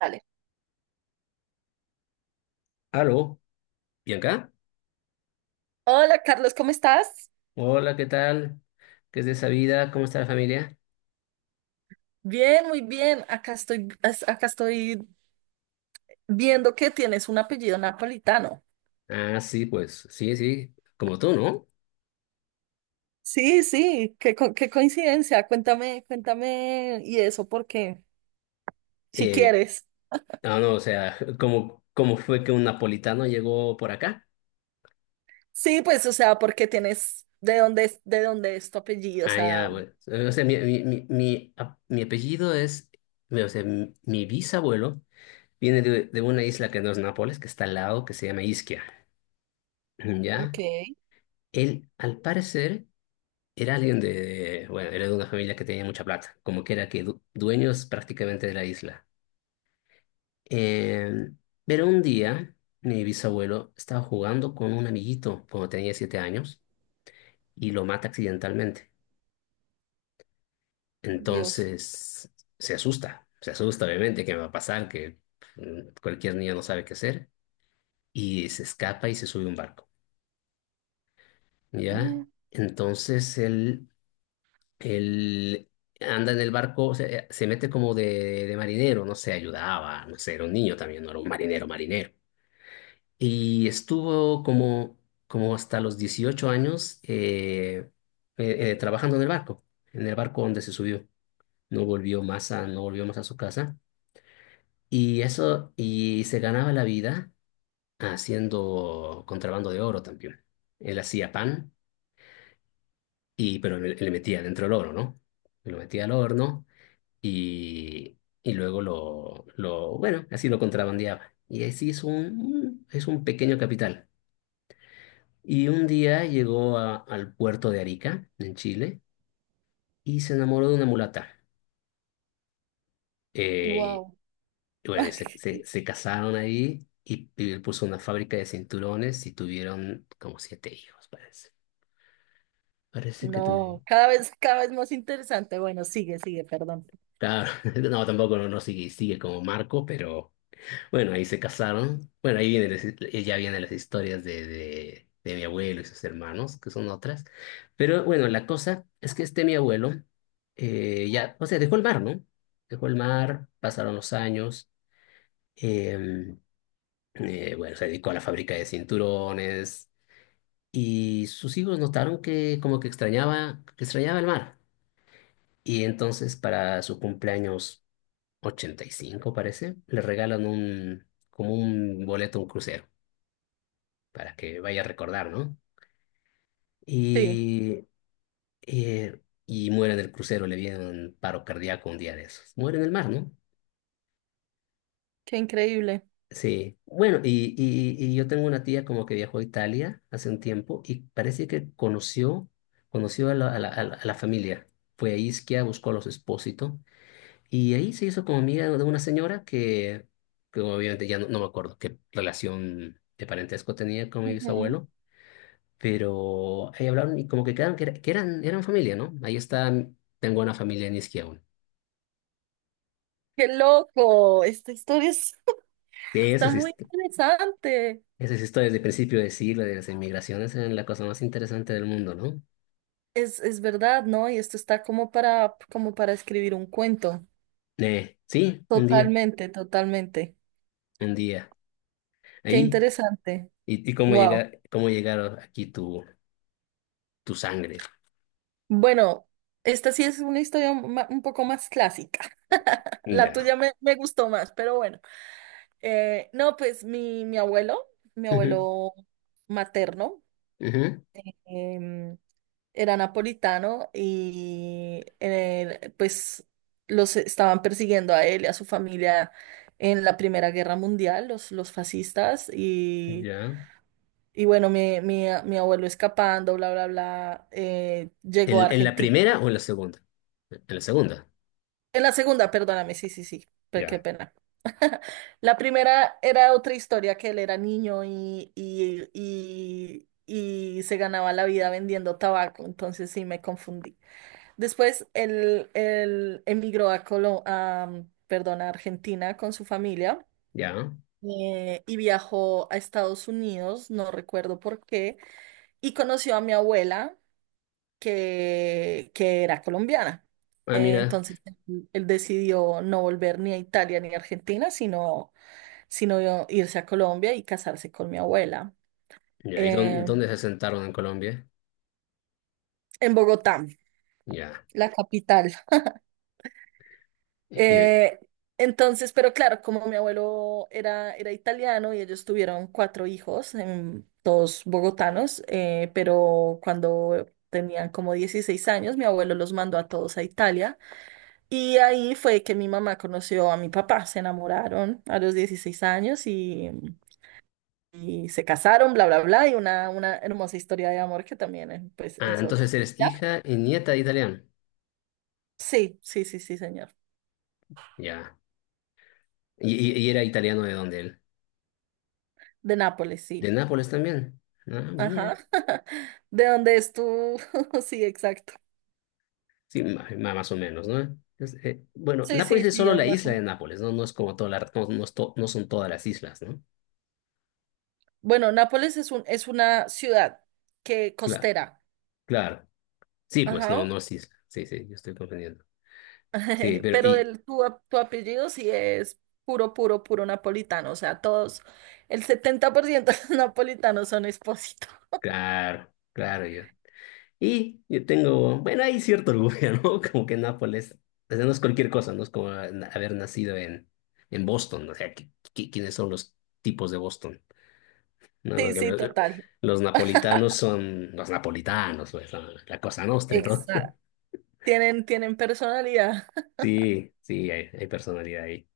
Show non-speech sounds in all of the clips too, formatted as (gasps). Dale. Aló, Bianca, Hola Carlos, ¿cómo estás? hola, ¿qué tal? ¿Qué es de esa vida? ¿Cómo está la familia? Bien, muy bien. Acá estoy viendo que tienes un apellido napolitano. Ah, sí, pues, sí, sí, como tú, ¿no? Sí, sí, qué coincidencia. Cuéntame, cuéntame y eso porque si Eh, quieres. No, o sea, (laughs) ¿cómo fue que un napolitano llegó por acá? Sí, pues, o sea, porque tienes de dónde es tu apellido, o Ah, ya, sea, bueno, o sea, mi apellido es, o sea, mi bisabuelo viene de una isla que no es Nápoles, que está al lado, que se llama Isquia, ok. ¿ya? Él, al parecer, era alguien de, bueno, era de una familia que tenía mucha plata, como que era que dueños prácticamente de la isla. Eh, pero un día mi bisabuelo estaba jugando con un amiguito cuando tenía siete años y lo mata accidentalmente. Dios. Entonces se asusta obviamente que me va a pasar, que cualquier niño no sabe qué hacer y se escapa y se sube a un barco, ¿ya? (gasps) Entonces él Él anda en el barco, o sea, se mete como de marinero, no sé, ayudaba, no sé, era un niño también, no era un marinero, marinero. Y estuvo como, como hasta los 18 años trabajando en el barco donde se subió. No volvió más a su casa. Y eso, y se ganaba la vida haciendo contrabando de oro también. Él hacía pan, y, pero le metía dentro el oro, ¿no? Lo metía al horno y luego bueno, así lo contrabandeaba. Y así es un pequeño capital. Y un día llegó al puerto de Arica, en Chile, y se enamoró de una mulata. Eh, Wow. y bueno, y (laughs) se casaron ahí y él puso una fábrica de cinturones y tuvieron como siete hijos, parece. Parece que No, tuvieron. Cada vez más interesante. Bueno, sigue, sigue, perdón. Claro, (laughs) no, tampoco no sigue, sigue como Marco, pero bueno, ahí se casaron. Bueno, ahí viene, ya vienen las historias de mi abuelo y sus hermanos, que son otras. Pero bueno, la cosa es que este mi abuelo ya, o sea, dejó el mar, ¿no? Dejó el mar, pasaron los años. em, bueno, se dedicó a la fábrica de cinturones y sus hijos notaron que como que extrañaba el mar. Y entonces para su cumpleaños 85, parece, le regalan un, como un boleto a un crucero, para que vaya a recordar, ¿no? Sí, Y, y muere en el crucero, le viene un paro cardíaco un día de esos. Muere en el mar, ¿no? qué increíble. Sí. Bueno, y yo tengo una tía como que viajó a Italia hace un tiempo y parece que conoció, conoció a la a la familia. Fue a Ischia, buscó a los Espósito y ahí se hizo como amiga de una señora que obviamente ya no me acuerdo qué relación de parentesco tenía con mi bisabuelo, pero ahí hablaron y como que quedaron que, que eran, eran familia, ¿no? Ahí están, tengo una familia en Isquia aún. Qué loco, esta historia es- Sí, (laughs) está muy interesante. esa es historia desde el principio de siglo, de las inmigraciones, es la cosa más interesante del mundo, ¿no? Es verdad, ¿no? Y esto está como para escribir un cuento. Sí, un día, Totalmente, totalmente. un día. Qué Ahí, interesante. Y cómo Wow. llegar, cómo llegaron aquí tu, tu sangre. Bueno, esta sí es una historia ma- un poco más clásica. (laughs) La Ya. tuya me gustó más, pero bueno. No, pues mi abuelo, mi Ujú, abuelo materno, ujú, em, era napolitano y pues los estaban persiguiendo a él y a su familia en la Primera Guerra Mundial, los fascistas, y, ya. y bueno, mi abuelo escapando, bla, bla, bla, llegó a En la Argentina. primera o en la segunda? En la segunda. En la segunda, perdóname, sí, sí, sí, qué Ya, pena. (laughs) La primera era otra historia, que él era niño y se ganaba la vida vendiendo tabaco, entonces sí me confundí. Después él emigró a Colo- a, mm, perdón, a Argentina con su familia ya. Y viajó a Estados Unidos, no recuerdo por qué, y conoció a mi abuela que era colombiana. Ah, Eh, mira. entonces él decidió no volver ni a Italia ni a Argentina, sino irse a Colombia y casarse con mi abuela Ya, ¿y dónde, eh, dónde se sentaron en Colombia? en Bogotá, Ya. la capital. ¿Y, Eh, entonces, pero claro, como mi abuelo era italiano y ellos tuvieron cuatro hijos, todos bogotanos, pero cuando tenían como 16 años, mi abuelo los mandó a todos a Italia y ahí fue que mi mamá conoció a mi papá, se enamoraron a los 16 años y se casaron, bla, bla, bla, y una hermosa historia de amor que también pues, ah, es otra. entonces eres ¿Ya? hija y nieta de italiano? Sí, sí, sí, sí, señor. Ya. ¿Y, y era italiano de dónde él? De Nápoles, ¿De sí. Nápoles también? Ah, mira. Ajá. (laughs) ¿De dónde es tú? (laughs) Sí, exacto. Sí, más o menos, ¿no? Entonces, bueno, Sí, Nápoles sí, es sí, solo hay la más o isla de menos. Nápoles, ¿no? No es como toda la, no, no es no son todas las islas, ¿no? Bueno, Nápoles es una ciudad que Claro, costera. claro. Sí, pues no, Ajá. no es isla. Sí, sí, yo estoy comprendiendo. Sí, (laughs) pero Pero y, tu apellido sí es puro, puro, puro napolitano. O sea, todos, el 70% de los napolitanos (laughs) son expósitos. claro, claro, yo. Y yo tengo, bueno, hay cierto orgullo, (laughs) ¿no? Como que Nápoles, o sea, no es cualquier cosa, no es como haber nacido en Boston, o sea, ¿quiénes son los tipos de Boston? ¿No? Los, Sí, sí, los- total. los napolitanos son los napolitanos, pues, la cosa nostra y todo. Exacto. (laughs) Tienen personalidad. Sí, sí, hay personalidad ahí.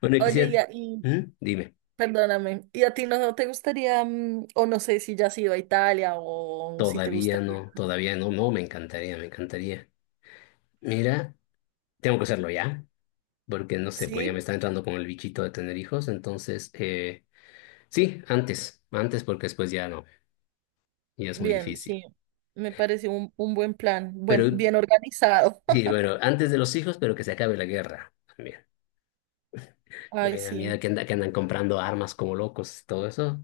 Bueno, y Oye, y, quisiera, a- y ¿mm? Dime, perdóname, ¿y a ti no te gustaría, o no sé si ya has ido a Italia o si te gustaría? Todavía no, no, me encantaría, me encantaría. Mira, tengo que hacerlo ya, porque no sé, pues ya me Sí, está entrando con el bichito de tener hijos, entonces... Sí, antes, antes porque después ya no, ya es muy bien, difícil. sí. Me pareció un buen plan, buen, Pero bien organizado. sí, bueno, antes de los hijos, pero que se acabe la guerra también. (laughs) Que Ay, me da miedo sí. que, que andan comprando armas como locos, todo eso,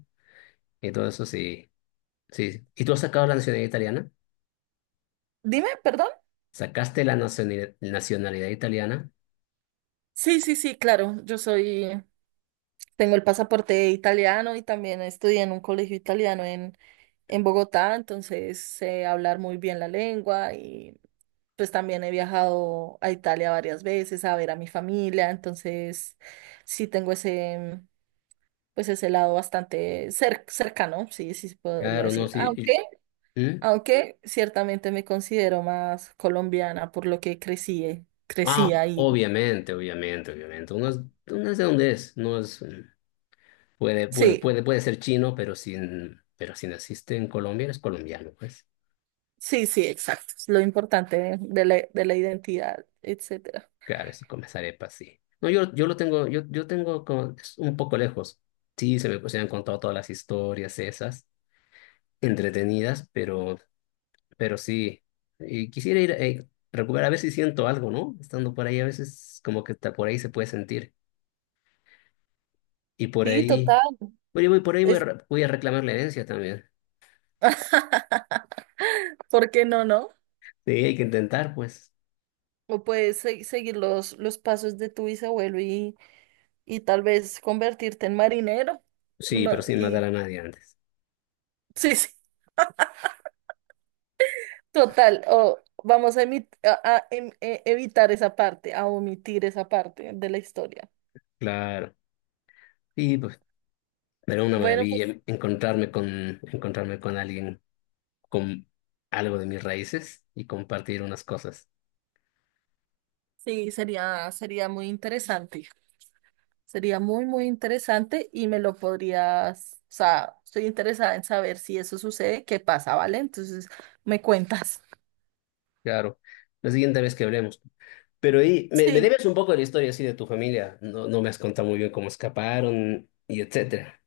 y todo eso sí, sí. ¿Y tú has sacado la nacionalidad italiana? Dime, perdón. ¿Sacaste la nacionalidad, nacionalidad italiana? Sí, sí, sí, claro. Yo soy, tengo el pasaporte italiano y también estudié en un colegio italiano en Bogotá, entonces sé hablar muy bien la lengua y pues también he viajado a Italia varias veces a ver a mi familia, entonces sí tengo ese, pues ese lado bastante cercano, sí, sí se podría Claro, no, decir. sí. Aunque ¿Mm? Aunque ciertamente me considero más colombiana por lo que crecí, Ah, crecí ahí. obviamente, obviamente, obviamente. Uno es de donde es, no es, puede, Sí, puede ser chino, pero sin, pero si naciste en Colombia, eres colombiano, pues. sí, sí, exacto. Es lo importante de la, identidad, etcétera. Claro, sí, con las arepas, sí. No, yo lo tengo, yo tengo como, es un poco lejos. Sí, se me han contado todas las historias esas, entretenidas, pero sí. Y quisiera ir, recuperar, a ver si siento algo, ¿no? Estando por ahí, a veces como que está por ahí se puede sentir. Y por Sí, ahí, total. oye, voy, por ahí voy a, Es. Voy a reclamar la herencia también. (laughs) ¿Por qué no, no? Sí, hay que intentar, pues. O puedes seguir los pasos de tu bisabuelo y tal vez convertirte en marinero. Sí, No, pero sin matar y a nadie antes. sí, sí, total. O vamos a evitar esa parte, a omitir esa parte de la historia. Claro. Sí, pues, era una Bueno, pues. maravilla encontrarme con alguien con algo de mis raíces y compartir unas cosas. Sí, sería muy interesante. Sería muy, muy interesante y me lo podrías, o sea, estoy interesada en saber si eso sucede, qué pasa, ¿vale? Entonces, me cuentas. (laughs) Claro, la siguiente vez que hablemos. Pero ahí, me Sí, debes un poco de la historia así de tu familia. No, no me has contado muy bien cómo escaparon y etcétera.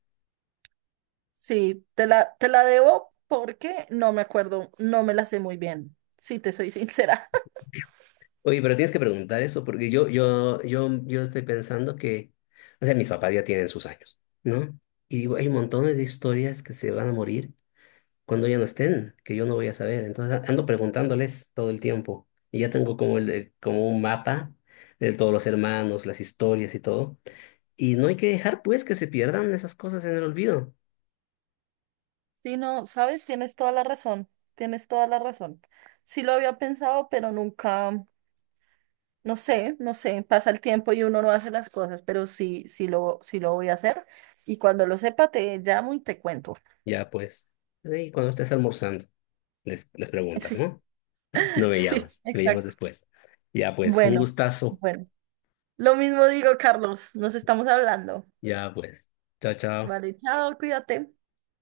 sí, te la, debo porque no me acuerdo, no me la sé muy bien, si te soy sincera. (laughs) Oye, pero tienes que preguntar eso porque yo estoy pensando que, o sea, mis papás ya tienen sus años, ¿no? Y digo, hay montones de historias que se van a morir cuando ya no estén, que yo no voy a saber. Entonces ando preguntándoles todo el tiempo y ya tengo como, el, como un mapa de todos los hermanos, las historias y todo. Y no hay que dejar pues que se pierdan esas cosas en el olvido. Sí, no, sabes, tienes toda la razón, tienes toda la razón. Sí lo había pensado, pero nunca. No sé, no sé, pasa el tiempo y uno no hace las cosas, pero sí, sí lo, voy a hacer. Y cuando lo sepa, te llamo y te cuento. Ya pues, ahí cuando estés almorzando, les (laughs) preguntas, Sí, ¿no? No me sí, llamas, me llamas exacto. después. Ya pues, un Bueno, gustazo. bueno. Lo mismo digo, Carlos, nos estamos hablando. Ya pues, chao, chao. Vale, chao, cuídate.